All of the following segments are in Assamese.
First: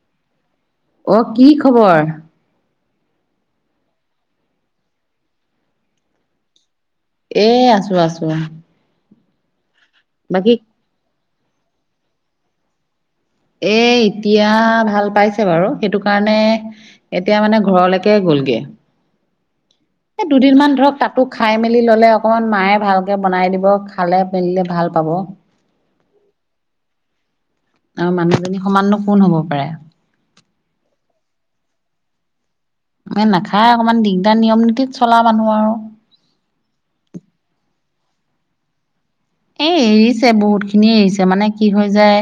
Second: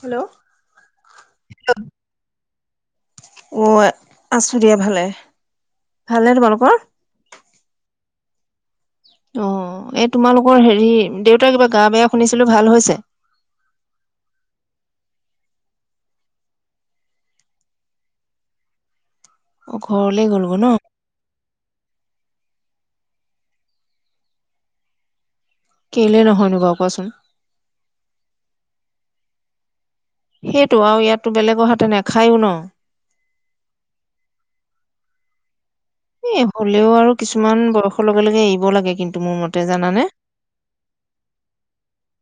হেল্ল' অ কি খবৰ? অ আছো দিয়া ভালে ভালে তোমালোকৰ এ আছো আছো অ এই বাকী তোমালোকৰ হেৰি দেউতাৰ কিবা গা বেয়া শুনিছিলো ভাল হৈছে এ এতিয়া ভাল পাইছে বাৰু সেইটো কাৰণে এতিয়া মানে ঘৰলৈকে গল খোলগে [inaudible] ঘৰলে এ গ'লগৈ ন? দুদিনমান ধৰক তাতো খাই মেলি ললে অকমান মায়ে ভালকে বনাই দিব খালে পিন্ধিলে ভাল পাব কেলে নহয়নো বাও কোৱাচোন। আৰু মানুহজনী সমানো কোন হব পাৰে। সেইটো আৰু ইয়াতো বেলেগ অহাতে নেখায়ো ন। নাখায় অকমান দিগদাৰ নিয়ম নীতিত চলা মানুহ আৰু। এ হ'লেও আৰু কিছুমান বয়সৰ লগে - লগে এৰিব লাগে কিন্তু। মোৰ মতে এ - জানানে? এৰিছে বহুত খিনিয় এৰিছে মানে কি হৈ যায়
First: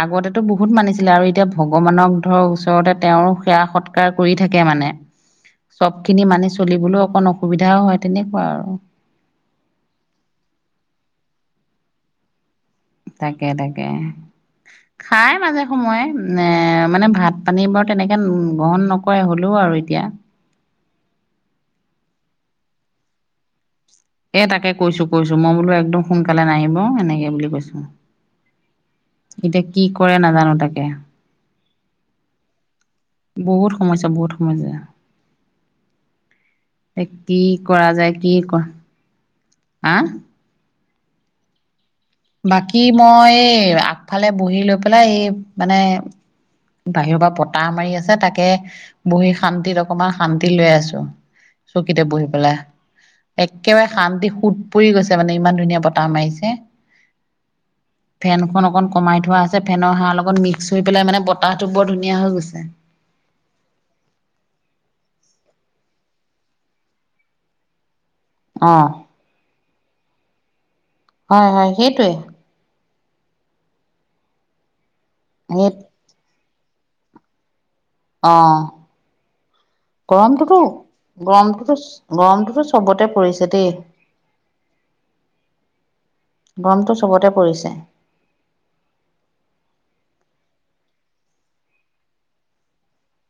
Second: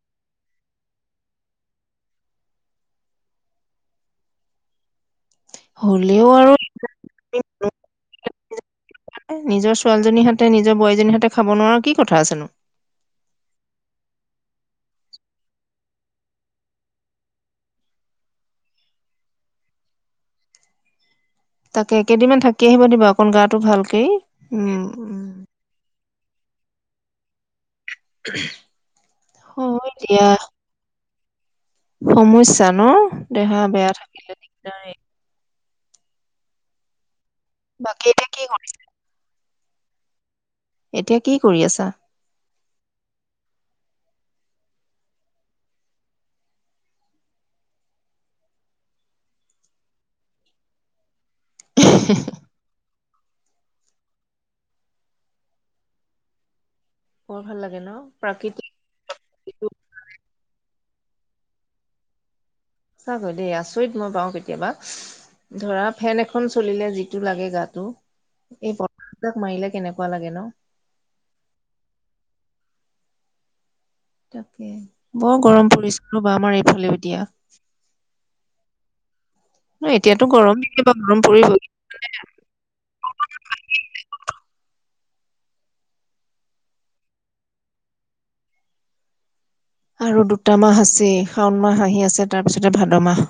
আগতেতো বহুত মানিছিলে আৰু এতিয়া ভগৱানক ধৰ ওচৰতে তেওঁৰ সেৱা সৎকাৰ কৰি থাকে মানে চব হ'লেও খিনি আৰু মানি চলিবলৈ অকণ অসুবিধাও হয় তেনেকুৱা আৰু নিজৰ ছোৱালীজনীৰ হাতে নিজৰ বোৱাৰীজনীৰ হাতে খাব নোৱাৰো কি কথা আছেনো তাকে তাকে খাই মাজে সময়ে এ মানে ভাত পানী বাৰু তেনেকে গ্ৰহণ নকৰে হ'লেও আৰু আৰু এতিয়া তাকে একেইদিনমান থাকি আহিব দিব অকণ গাটো ভাল এ তাকে কৈছো কৈছো মই বোলো একদম সোনকালে নাহিব এনেকে বুলি কৈছো এতিয়া কি হয় কৰে দিয়া, নাজানো তাকে সমস্যা ন দেহা বহুত বেয়া সমস্যা বহুত থাকিলে সমস্যা দগদাৰ এ কি কৰা বাকী যায় এতিয়া কি কৰি কৰা আ এতিয়া কি কৰি আছা বাকী মই এই আগফালে বহি লৈ পেলাই এই মানে বাহিৰৰ পৰা বতাহ মাৰি আছে তাকে বহি শান্তিত অকমান শান্তি লৈ আছো চকীতে বহি পেলাই একেবাৰে শান্তি সোত পৰি গৈছে মানে ইমান ধুনীয়া বতাহ মাৰিছে বৰ ভাল লাগে ন ফেনখন প্ৰাকৃতিক অকন কমাই থোৱা আছে যিটো ফেনৰ সাৰ লগত মিক্স ধুই পেলাই মানে বতাহটো বৰ ধুনীয়া হৈ গৈছে সঁচাকৈ দেই আচৰিত মই পাওঁ কেতিয়াবা ধৰা ফেন এখন চলিলে যিটো লাগে গাটো অ এই বতাহ যাক মাৰিলে কেনেকুৱা লাগে ন হয় হয় সেইটোৱে তাকে বৰ সেই গৰম পৰিছে ৰব আমাৰ এইফালে দিয়া অ ন এতিয়াতো গৰম গৰমটোতো কেতিয়াবা গৰম পৰিবই। গৰমটোতো গৰমটোতো চবতে পৰিছে দেই [inaudible] গৰমটো চবতে পৰিছে আৰু দুটা মাহ আছেই শাওণ মাহ আহি আছে তাৰপিছতে ভাদ মাহ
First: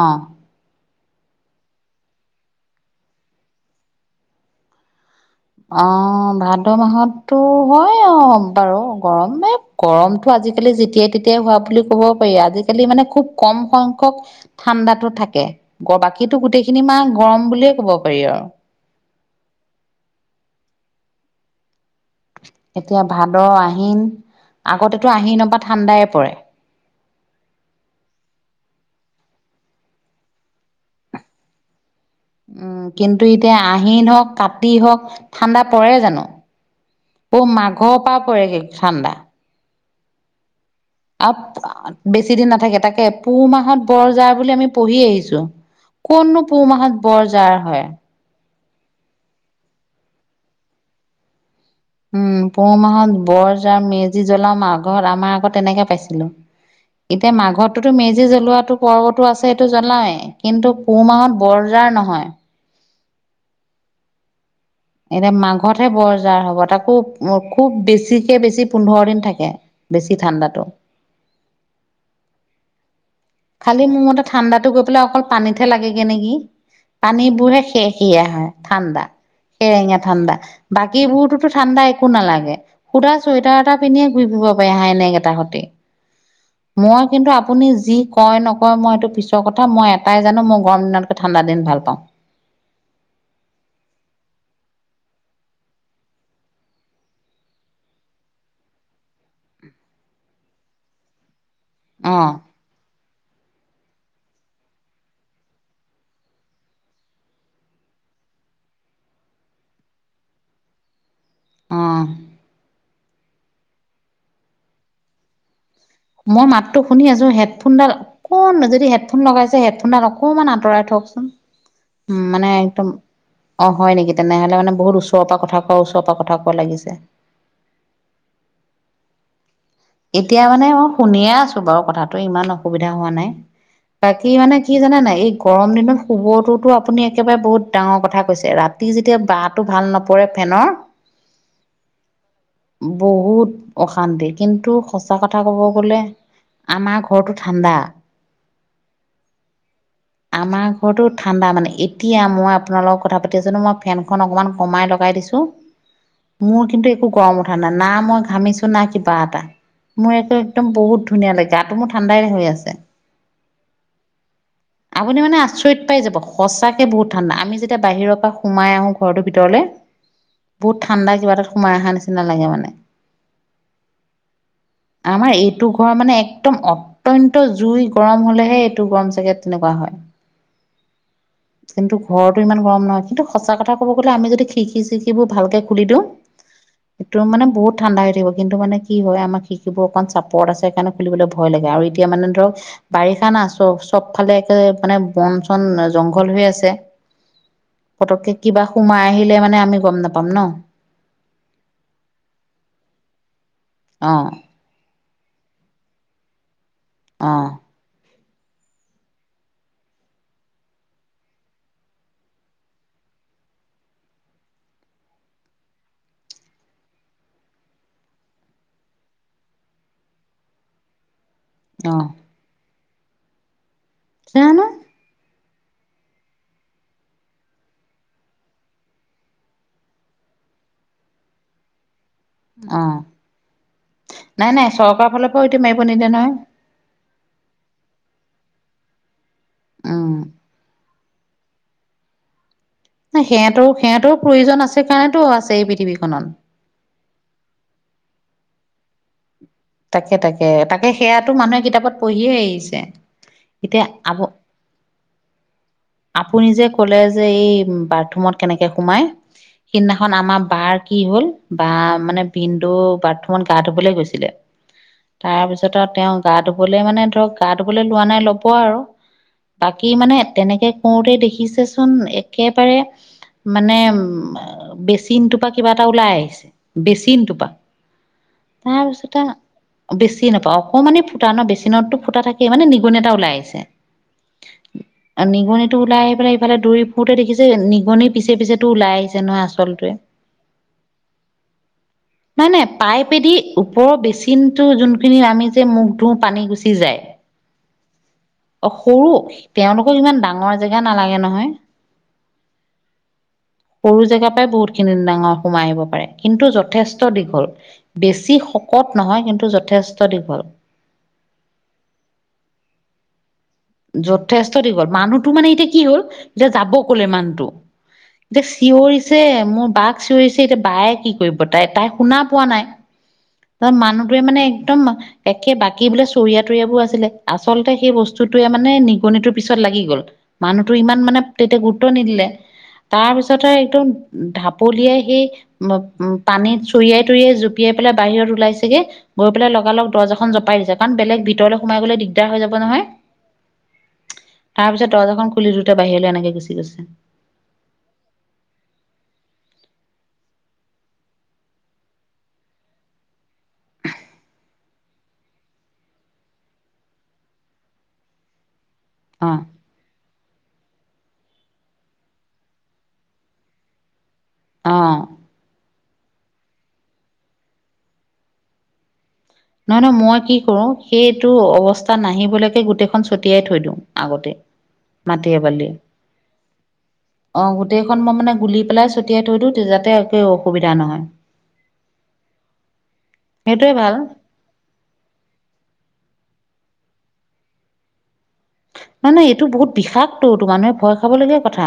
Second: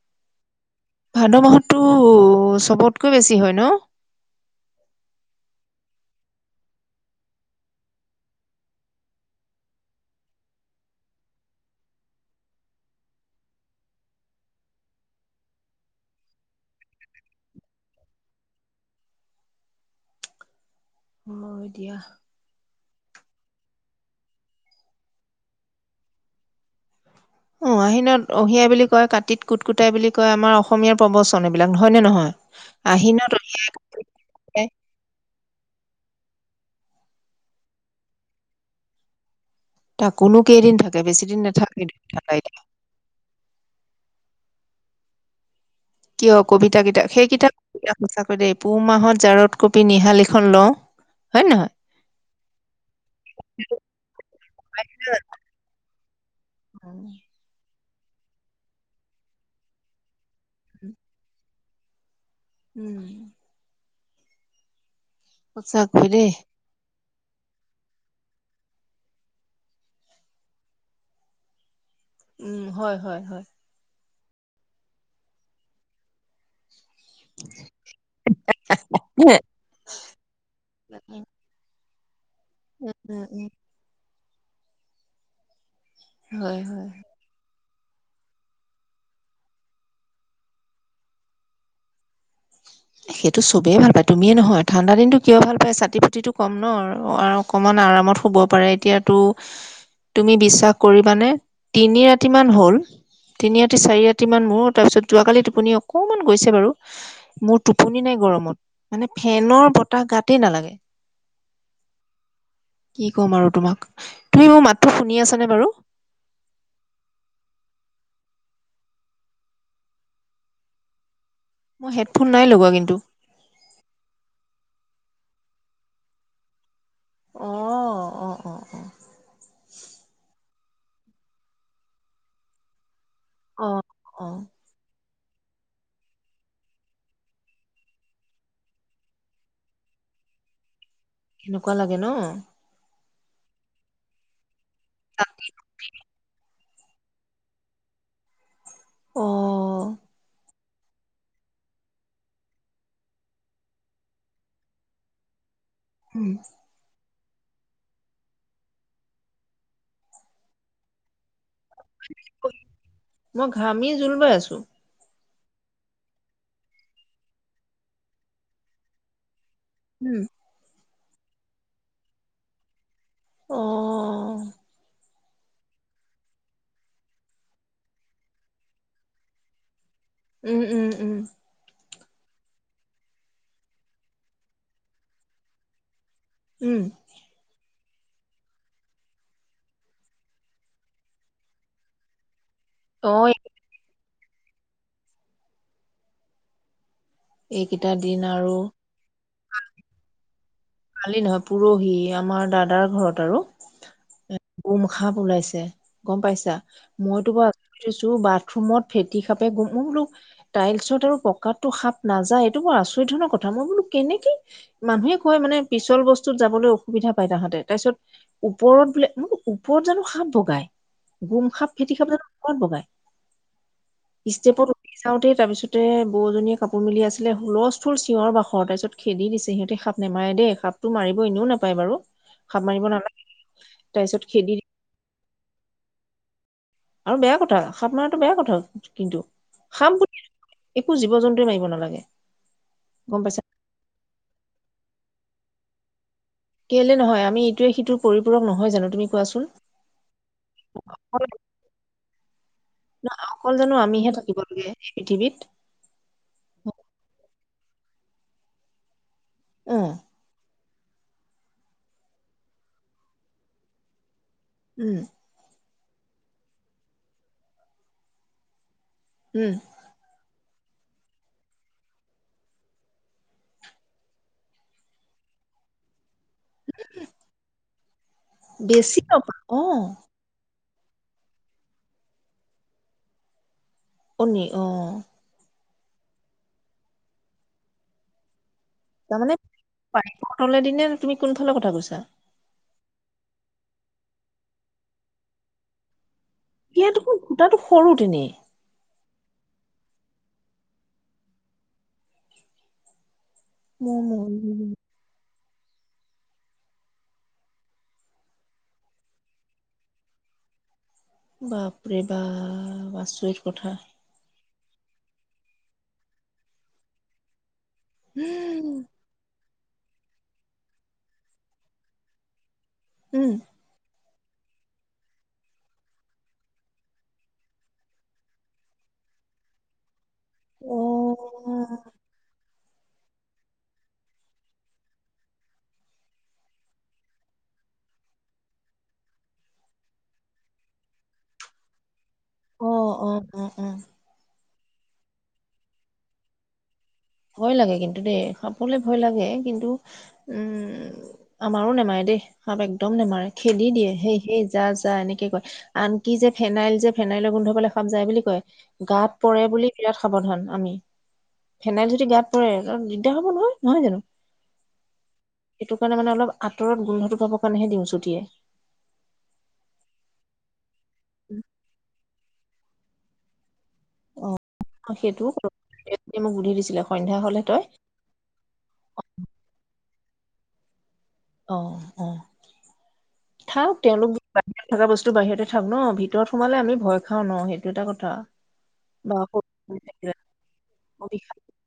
অ ভাদ মাহত টো চবতকৈ বেছি হয় ন অ ভাদ মাহতো হয় অ বাৰু গৰম গৰমতো আজ। আজিকালি যেতিয়াই তেতিয়াই হোৱা বুলি ক'ব পাৰি আজিকালি মানে খুব কম সংখ্যক ঠাণ্ডাতো থাকে। বাকীটো গোটেইখিনি মাহ গৰম বুলিয়ে ক'ব পাৰি আৰু এতিয়া এতিয়া ভাদ আহিন আগতেতো আহি নপা ঠাণ্ডাই পৰে। অ আহিনত অহিয়াই বুলি কয় কাতিত কুট কুটাই বুলি কয় আমাৰ অসমীয়াৰ প্ৰবচন এইবিলাক। হয় নে নহয়? উম কিন্তু আহিনত অহিয়া এতিয়া বুলি আহিন হওক কয়, কাটি হওক ঠাণ্ডা পৰে জানো ব মাঘৰ পৰা পৰেগ ঠাণ্ডা তাকোনো কেইদিন থাকে বেছি আ দিন নাথাকে বেছি দিন নাথাকে তাকে পুহ মাহত বৰ যাৰ বুলি আমি পঢ়ি আহিছো। কিয় কোননো পুহ কবিতা মাহত কিতাপ সেই কিতাপ বৰজাৰ হয়। সঁচাকৈ পুহ মাহত জাৰত কপি নিহালিখন লওঁ হয়ে নহয়। উম পোহ মাহত বৰজ আৰু মেজি জ্বলাও ম আঘৰত আমাৰ আগত তেনেকে পাইছিলো। এতিয়া মাঘত। তো মেজি জ্বলোৱাতটো পৰ্বতো আছে এইটো জ্বলাৱেই কিন্তু পুহ মাহত বৰজাৰ নহয়। উম। এতিয়া মাঘতহে সঁচাকৈ দেই। বৰজাৰ হব তাকো খুব বেছিকৈ বেছি পোন্ধৰ দিন থাকে বেছি ঠাণ্ডাটো। উম হয় হয়। খালি মোৰ মতে ঠাণ্ডাটো গৈ পেলাই অকল পানীতহে লাগেগে নেকি? পানীবোৰহে সে সীয়া হয় ঠাণ্ডা সেৰেঙীয়া ঠাণ্ডা বাকী বোৰতোতো ঠাণ্ডা একো নালাগে সুধা উম উম চুৱেটাৰ এটা পিন্ধিয়ে ঘূৰি ফিব পাৰি হায়নেক এটা সতে হয় হয়। মই কিন্তু আপুনি যি কয় নকয় মই এইটো পিছৰ কথা মই এটাই জানো মই গৰম দিনতকে ঠাণ্ডা দিন ভাল পাওঁ। সেইটো চবেই ভাল পায় তুমিয়ে নহয় ঠাণ্ডা দিনটো কিয় ভাল পাই চাতি ফুটটো কম ন অকনমান আৰামত শুব পাৰে এতিয়াতো তুমি বিশ্বাস কৰিবানে? তিনি ৰাতি অ', মান হল তিনি ৰাতি চাৰি ৰাতি মোৰ তাৰপিছত যোৱাকালি টোপুনি অকমান গৈছে বাৰু মোৰ টোপনি নাই গৰমত মানে ফেনৰ বতাহ গাতেই নালাগে। আহ। কি ক'ম আৰু তোমাক তুমি মোৰ মাতটো শুনি আছানে বাৰু? মই মাততো শুনি আছো হেডফোনডাল অকমান যদি হেডফোন লগাইছে হেডফোনডাল অকন আঁতৰাই থ মই হেডফোন নাই মানে লগোৱা একম কিন্তু অ হয় নেকি তেনেহলে মানে বহুত উছ ওচৰ পৰা কোৱা ওচৰৰ পৰা কথা কোৱা লাগিছে। আহ অ অ অ এতিয়া মানে মই শুনিয়ে আছো বাৰু কথাটো ইমান অসুবিধা হোৱা নাই অ বাকী অ', মানে কি জানা নাই এই গৰম দিনত শুবটোোতো আপুনি একেবাৰে বহুত ডাঙৰ কথা কৈছে ৰাতি যেতিয়া বাঁহটো ভাল নপৰে, ফেনৰ। কেনেকুৱা লাগে ন। বহুত অশান্তি কিন্তু সঁচা কথা ক'ব গলে। আমাৰ ঘৰটো ঠাণ্ডা। অ আমাৰ ঘৰতটো ঠাণ্ডা মানে এতিয়া মই আপোনাল লগক কথা পাতি আছানো মই ফেনখন অকমান কমাই লগাই দিছো। মোৰ কিন্তু একো গৰম উঠা নাই না মই ঘামিছো না কিবা এটা মোৰ একো একদম বহুত ধুনীয়া লাগে। গাটো মোৰ ঠাণ্ডাই হৈ আছে। মই ঘামি জোল বাই আছো আপুনি মানে আচৰিত পাই যাব সঁচাকৈ বহুত ঠাণ্ডা আমি যেতিয়া বাহিৰৰ পৰা সোমাই আহোঁ ঘৰটোৰ ভিতৰলৈ উম। বহুত ঠাণ্ডা কিবা এাত সোমাই অহা নিচিনা লাগে মানে আহ আমাৰ এইটো ঘৰ মানে একদম অত্যন্ত জুই গৰম হলেহে এইটো গৰম চাগে তেনেকুৱা হয়। উম উম উম। কিন্তু ঘৰতো ইমান গৰম নহয় কিন্তু সঁচা কথা কব গলে আমি যদি খিখি চিখিবোৰ ভালকে খুলি দিওঁ। উম সেইটো মানে বহুত ঠাণ্ডা হৈ থাক কিন্তু মানে কি হয় আমাৰ শিকিবোৰ অকণ চাপৰত আছে সে কাৰকাৰণে খুলিবলৈ ভয় লাগে আৰু এতিয়া মানে ধৰক। বাৰিষা অ', না চব চব ফালে একে মানে বন চন জংঘল হৈ আছে। এইকেইটা দিন পতকে আৰু কিবা সোমাই আহিলে মানে আমি গম নাপাম ন। কালি নহয় পৰহি আমাৰ দাদাৰ ঘৰত আৰু অ এ গোমখা। ওলাইছে গম পাইছা মইতো অ বা আছো বাট। ৰুমত ফেটি খাপে গোম মই বোলো টাইলছত আৰু পকতটো সাপ নাযায় এইটো বৰ আচৰিত ধৰণৰ কথা। মই বোলো কেনেকে মানুহে কয় মানে। পিছল বস্তুত যাবলৈ অসুবিধা পায় তাহাঁতে তাৰ পিছত, ওপৰত বোলে মই ওপৰত জানো সাপ বগাই। গোম খাপ অ ফেটি খাপ জানো কত বগাই। জানো ষ্টেপত উঠি চাও দেই তাৰপিছত। সতে বজনীয়ে কাপোৰ মিলি আছিলে হুলস্থুল চিঞৰ বাখৰ তাৰপিছত খেদি দিছে সিহঁতে সাপ নেমাৰে দে। কাপটো মাৰিব এনেও নাপায় বাৰু। সাপ অ, মাৰিব না তাৰপিছত খেদি নাই দি নাই চৰকাৰ ফালৰ পৰাও সটো মাৰিব নিদে নহয়। আৰু বেয়া কথা সাপ মাৰটো বেয়া কথা কিন্তু খাপ। উম একো জীৱ জন্তুৱে মাৰিব নালাগে। ন গম পাইছা সিহঁতৰো সিহঁতৰ প্ৰয়োজন আছে কাৰণেতো আছে এই পৃথিৱীখনত। এইটো বুলিয়ে নহয় আমি ইটোৱে সটো পৰিপূক নহয় জানো তুমি কোৱাচোন। তাকে তাকে তাকে সেয়াতটো মানুহে কিতাপত পঢ়িয়ে আহিছে। অকল জানো এতিয়া আমিহে আপ থাকিবলগে পৃথিৱীত। আপুনি যে কলেজ। যে এই বাথৰুমত কেনেকে সোমাই, অ সিদিনাখন আমাৰ বাৰ। কি হ'ল বা মানে বিন্দু বাথৰুমত গা ধুবলৈ গৈছিলে উম তাৰপিছত। তেওঁ গা ধুবলৈ মানে ধৰক গা ধুবলৈ লোৱা নাই ল'ব আৰু উম বাকী মানে। তেনেকে কওঁতে দেখিছেচোন একেবাৰে। মানে উ বেচিনটোপা কিবা এটা ওলাই আহিছে বেচিনটোপা। বেছি নপ। [unintelligible] বেছি নাপাওঁ অকমানে ফুটা ন বেচিনততো ফুটা থাকে মানে নিগুন এটা ওলাই আহিছে। নিগনি আহ। টো ওলাই পেলাই ইফালে দৌৰি ফুৰোতে দেখিছে নিগনি পিছে পিছে। তাৰমানে পাইপৰ তলেদি নে তুমি কোনফালৰ কথা কৈছা। নাই নাই পাইপেদি ওপৰৰ বেচিন টো যোনখিনি আমি যে মুখ ধূওঁ। পানী গুচি এতিয়া যায়, দেখোন খুটাটো সৰু তেনেই অ সৰু। তেওঁলোকৰ ইমান ডাঙৰ জেগা নালাগে নহয়। মোৰ সৰু জেগাৰ মন পৰাই বহুত খিনি ডাঙৰ। সোমাই আহিব পাৰে কিন্তু যথেষ্ট দীঘল বেছি শকত। নহয় কিন্তু যথেষ্ট দীঘল। বাপৰে বা আচৰিত। কথা যথেষ্ট দীঘল মানুহটো মানে এতিয়া কি হ'ল এতিয়া যাব ক'লে মানুহটো। এতিয়া উম চিঞৰিছে মোৰ। বাক চিঞৰিছে এতিয়া বায়ে কি কৰিব তাই তাই শুনা পোৱা নাই উম ত মানুহ। মানে একদম একে বাকী বোলে চৰিয়া তৰিয়া বোৰ আছিলে আচলতে সেই বস্তু। টোৱে মানে নিগনিটোৰ পিছত লাগি গ'ল, মানুহতটো অ ইমান মানে তেতিয়া গুৰুত্ব নিদিলে। তাৰ পিছতে একদম ঢাপলিয়াই সেই উ পানীত চুৰিয়াই তুৰিয়াই জুপিয়াই পেলাই। বাহিৰত ওলাইছেগে গৈ পেলাই লগাল লগ দজ এখন জপাই দিছে কাৰণ বেলেগ ভিতৰলৈ সোমাই গলে দিগ। লেতেৰা হৈ যাব অ নহয়। অ অ অ তাৰ পিছত দৰ্জা খুলি দুইটা বাহিৰলৈ এনেকে গুচি গৈছে। ভয় লাগে কিন্তু দেই সাপেলে ভয় লাগে কিন্তু, উম আমাৰো নেমাৰে দেই সাপ একদম নেমাৰে খেদি দিয়ে সেই সেই যা যা এনেকে কয় আনকি যে ফেনাইল যে ফোই। ফেনাইলৰ গোন্ধ পালে সাপ যায় বুলি কয়, গাত অ পৰে অ বুলি বিৰাট সাৱধান আমি। ফেনাইল যদি গাত পৰে দিগদাৰ হ'ব নহয় নহয় জানো। অহ। এইটো কাৰণে মানে অলপ আঁতৰত গোন্ধটো পাবৰ কাৰণেহে দিওঁ ছটিয়াই। নহয়, নহয় মই কি কৰো সেইটো অৱস্থা নাহিবলৈ এই গোটেইখন ছটিয়াই থৈ দিওঁ আগতে, অ সেইটোও কৰো মাটি-বালিয়ে। এতিয়া মোক বুদ্ধি দিছিলে সন্ধ্যা হলে অহ, তই গোটেইখন মই মানে গুলি পেলাই ছটিয়াই থৈ দিওঁ যাতে গোটেই অসুবিধা নহয়। অহ, অহ সেইটোৱে থাওক ভাল তেওঁলোক- বাহিৰত থকা বস্তু বাহিৰতে থাক ন ভিতৰত সোমালে আমি ভয় খাওঁ ন সেইটো এটা কথা। নহয়, নহয় এইটো বহুত বা বিষাকতটো মানুহে ভয় খাবলগীয়া বিষায় কথা।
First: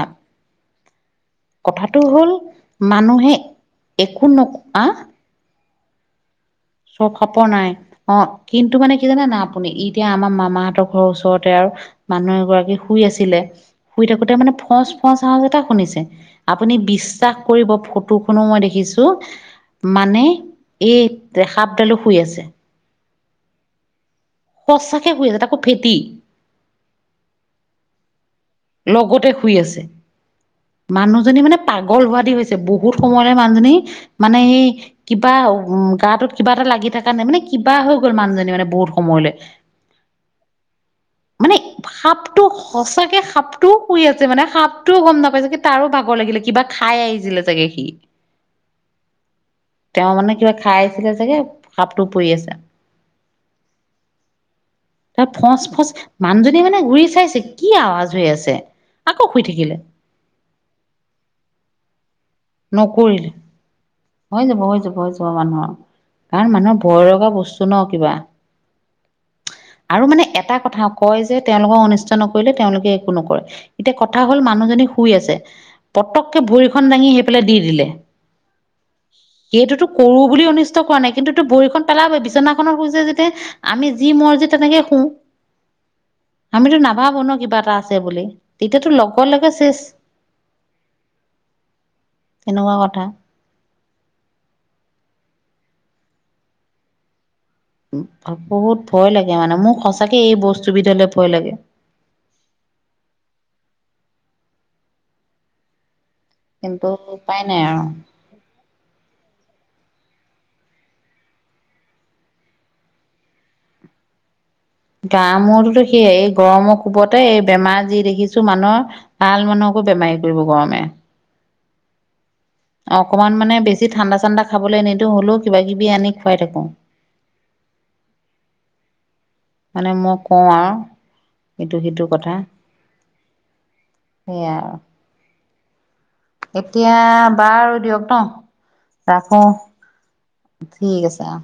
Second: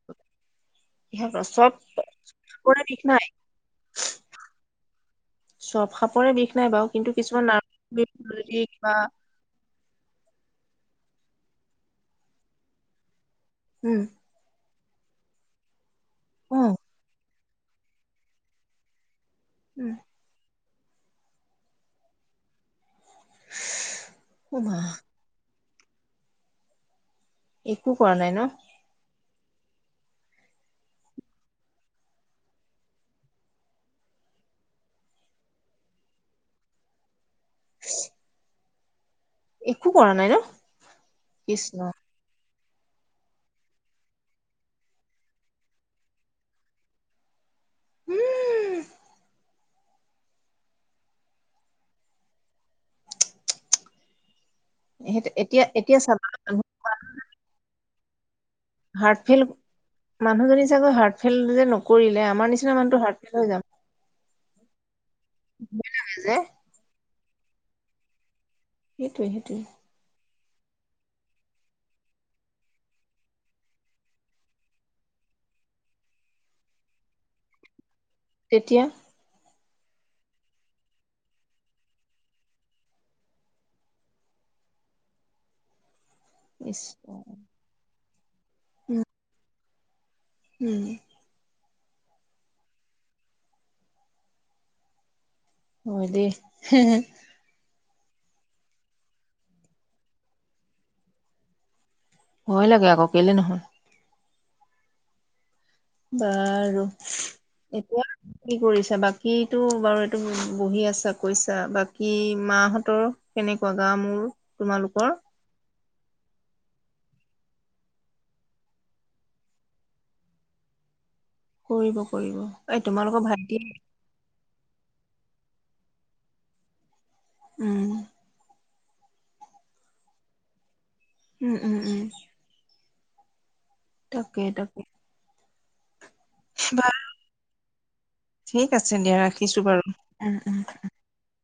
চব কথাটো হল সাপৰে বিষ নাই মানুহে একো নোক চব সাপৰে বিষ নাই বাৰু কিন্তু চব সাপৰ কিছুমান নাই। নাৰ্ভ অ, যদি কিন্তু মানে কিবা কি জানা না আপুনি ই এতিয়া আমাৰ মামাহঁতৰ ঘৰৰ ওচৰতে আৰু মানুহ এগৰাকী শুই আছিলে উম শুই থাকোতে মানে ফচ সজ আও এটা শুনিছে, অ, আপুনি বিশ্বাস কৰিব ফটো খনো মই দেখিছো উম মানে এইৰেখাপডালো শুই আছে। অ মা সঁচাকে শুই আছে, তাকো ফেটি। একো কৰা নাই ন লগতে শুই আছে। মানুহজনী মানে পাগল হোৱা দি হৈছে। বহুত সময়ৰে মানুহজনী মানে এই কিবা আউ গাটোত কিবা এটা লাগি থকা নাই মানে কিবা হৈ গ'ল মানুহজনী মানে বহুত। সময়লৈ। একো কৰা নাই ন মানে কৃষ্ণ সাপটো সঁচাকে সাপটোও শুই আছে মানে সাপটোও গম নাপাইচোগে তাৰো ভাগৰ লাগিলে কিবা খাই আহিছিলে চাগে। কি উম তেওঁ মানে কিবা খাই আছিলে চাগে সাপটো পৰি আছে। সেই তাত এতিয়া ফচ-ফচ এতিয়া চাবা মানুহজনী মানে ঘূৰি চাইছে কি আৱাজ হৈ আছে। হাৰ্ট আকৌ শুই ফেইল থাকিলে মানুহজনী চাগৈ হাৰ্ট ফেইল যে নকৰিলে আমাৰ নিচিনা মানুহ তো হাৰ্ট নকৰিলে ফেইল হৈ যাম। হৈ যাব হৈ যাব হৈ যাব মানুহৰ ভয় লাগে যে কাৰণ মানুহৰ ভয় লগা বস্তু ন কিবা সেইটোৱে সেইটোৱে। আৰু মানে এটা কথা কয় যে, তেওঁলোকক অনিষ্ট নকৰিলে তেওঁলোকে একো নকৰে। এতিয়া কথা হল মানুহজনী শুই আছে পতককে ভৰিখন দাঙি সেই পেলাই দি দিলে তেতিয়া? সেইটোতো কৰো বুলি অনিষ্ট কৰো বুলি অনিষ্ট কৰা নাই। কিন্তুটো ভৰি খন পেলাব বিচনাখনৰ শুইছে যেতিয়া আমি যি মৰযিত তেনেকে শুও [unintelligible] আমিতো নাভাবো ন, কিবা এটা আছে বুলি। তেতিয়াতো লগৰ লগে শেষ উম। তেনেকুৱা কথা। হয়, দেই বহুত ভয় লাগে মানে, মোৰ সঁচাকে এই বস্তুবিধ লে ভয় লাগে। ভয় লাগে আকৌ কেলে নহয়। বাৰু, কিন্তু উপায় নাই আৰু এতিয়া কি কৰিছা বাকী? এইটো বাৰু এইটো বহি আছা কৈছা। বাকী মাহঁতৰ কেনেকুৱা গা মূৰ গা মূৰ থিকেই, এই গৰমৰ কুবতে এই বেমাৰ যি দেখিছো মানুহৰ ভাল মানুহকো বেমাৰ কৰিব গৰমে। কৰিব। কৰিব এই তোমালোকৰ অকনমান মানে ভাইটি বেছি ঠাণ্ডা ঠাণ্ডা খাবলৈ নিদো হলেও কিবা-কিবি আনি খোৱাই থাকো। উম। মানে মই কওঁ আৰু উম উম উম ইটো-সিটো কথা। তাকে সেয়াই আৰু। তাকে। এতিয়া বাৰু বাৰ ঠিক আছে দিয়া ৰাখিছো বাৰু উম উম ঠিক আছে অ।